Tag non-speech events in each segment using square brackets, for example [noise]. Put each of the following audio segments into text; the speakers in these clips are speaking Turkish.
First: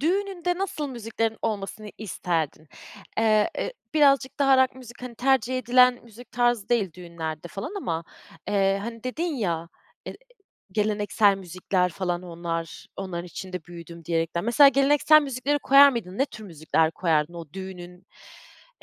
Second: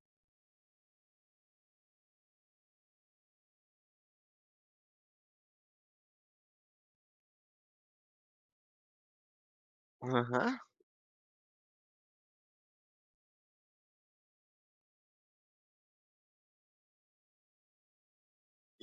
Düğününde nasıl müziklerin olmasını isterdin? Eee, ı birazcık daha rock müzik hani tercih edilen müzik tarzı değil düğünlerde falan ama, eee, hani dedin ya, e ı Hı hı. geleneksel müzikler falan onlar onların içinde büyüdüm diyerekten. Mesela geleneksel müzikleri koyar mıydın? Ne tür müzikler koyardın o düğünün,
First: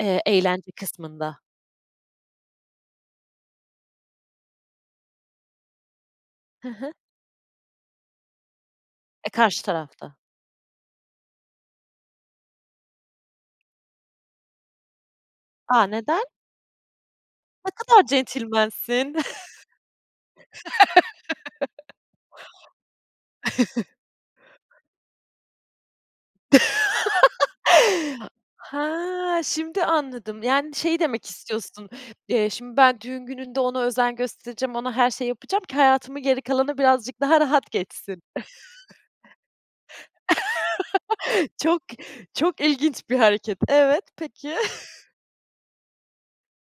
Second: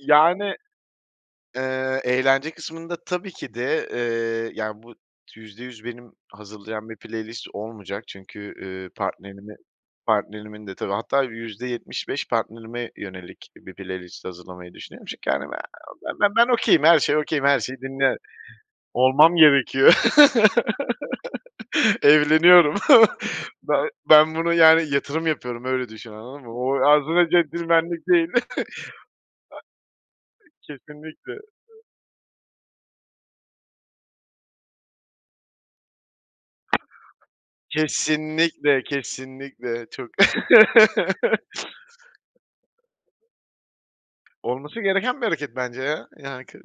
eee, eğlence kısmında? eee, eğlence kısmında tabii ki de, eee, yani bu %100 benim Hı hazırlayan hı. bir playlist olmayacak çünkü, üüü, E, partnerimi karşı tarafta. partnerimin de tabii hatta %75 partnerime yönelik bir playlist hazırlamayı düşünüyorum. Çünkü hani, A, neden? ben be ben okay'im, her şey okay'im, her Ne şeyi kadar dinle centilmensin. olmam gerekiyor. [chuckles] [laughs] Evleniyorum. Ben [chuckles] ben bunu yani yatırım yapıyorum, öyle düşün, anladın mı? O [unintelligible] centilmenlik değil. [laughs] Ha, şimdi anladım. [chuckles] Yani, şeyi demek Kesinlikle. istiyorsun. Eee, şimdi ben düğün gününde ona özen göstereceğim, ona her şey yapacağım ki hayatımın geri kalanı birazcık daha rahat geçsin. Kesinlikle, kesinlikle çok. [chuckles] [chuckles] Çok çok ilginç bir hareket. Evet, peki. Olması [chuckles] gereken bir hareket bence ya. Yani, k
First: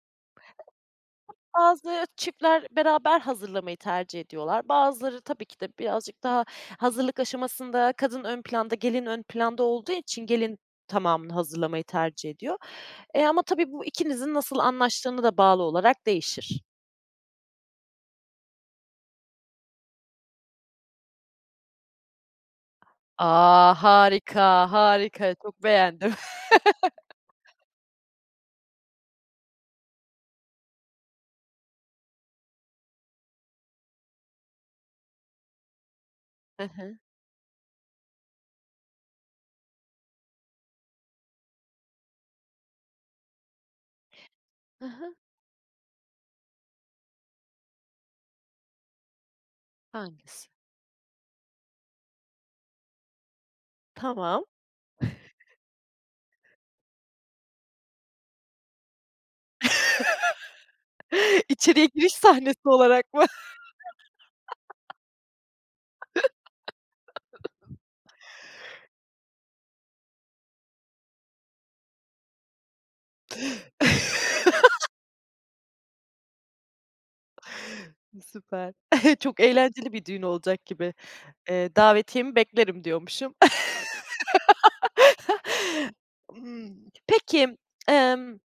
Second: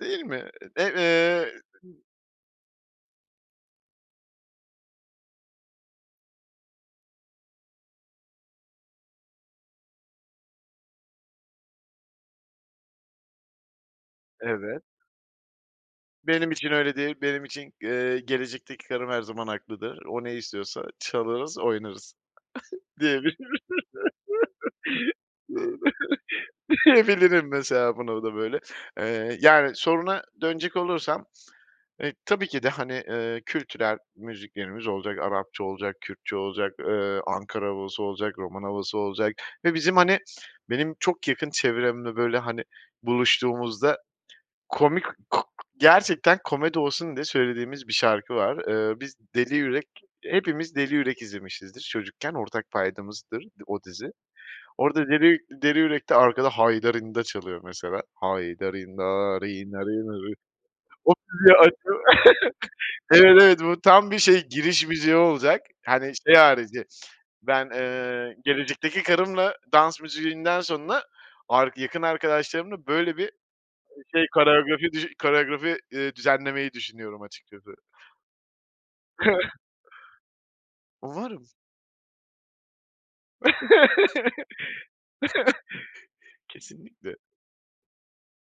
değil mi? E eee. Bazı çiftler beraber hazırlamayı tercih ediyorlar. Bazıları tabii ki de birazcık daha hazırlık aşamasında kadın ön planda, gelin ön planda olduğu için gelin tamamını hazırlamayı tercih ediyor. E, ama tabii bu ikinizin nasıl Evet. anlaştığına da bağlı olarak Benim değişir. için öyle değil, benim için, eee, gelecekteki karım her zaman haklıdır, o ne istiyorsa çalarız, oynarız [chuckles] diyebilirim. A! Harika, harika çok beğendim. [laughs] Diyebilirim [chuckles] mesela bunu o da böyle, eee, yani soruna dönecek olursam, eee, tabii ki de, eee, hani, kültürel müziklerimiz olacak, Arapça olacak, Kürtçe Hı olacak, hı. eee, Ankara havası olacak, Roman havası olacak ve bizim hani, benim çok yakın çevremde böyle hani, buluştuğumuzda Hı komik hı. ku gerçekten komedi olsun diye söylediğimiz bir şarkı var. Eee, biz Deli Yürek Hangisi? hepimiz Deli Yürek izlemişizdir çocukken. Ortak paydamızdır o dizi. Tamam. Orda Deli [chuckles] Deli Yürek'te arkada Haydarinda çalıyor mesela. Haydarinna rinna rina rina ri. [chuckles] O müziği açıp İçeriye giriş sahnesi olarak mı? Evet, evet, bu tam bir şey giriş [laughs] müziği olacak hani, şey harici. Ben, [laughs] eee, gelecekteki karımla dans müziğinden sonra ark yakın arkadaşlarımla böyle bir şey [chuckles] koreografi düş koreografi, iii, düzenlemeyi düşünüyorum açıkçası. I süper. [chuckles] Çok [chuckles] eğlenceli bir düğün olacak gibi. Umarım. Eee, davetiyemi beklerim diyormuşum. [chuckles] [laughs] M Kesinlikle. peki, ımm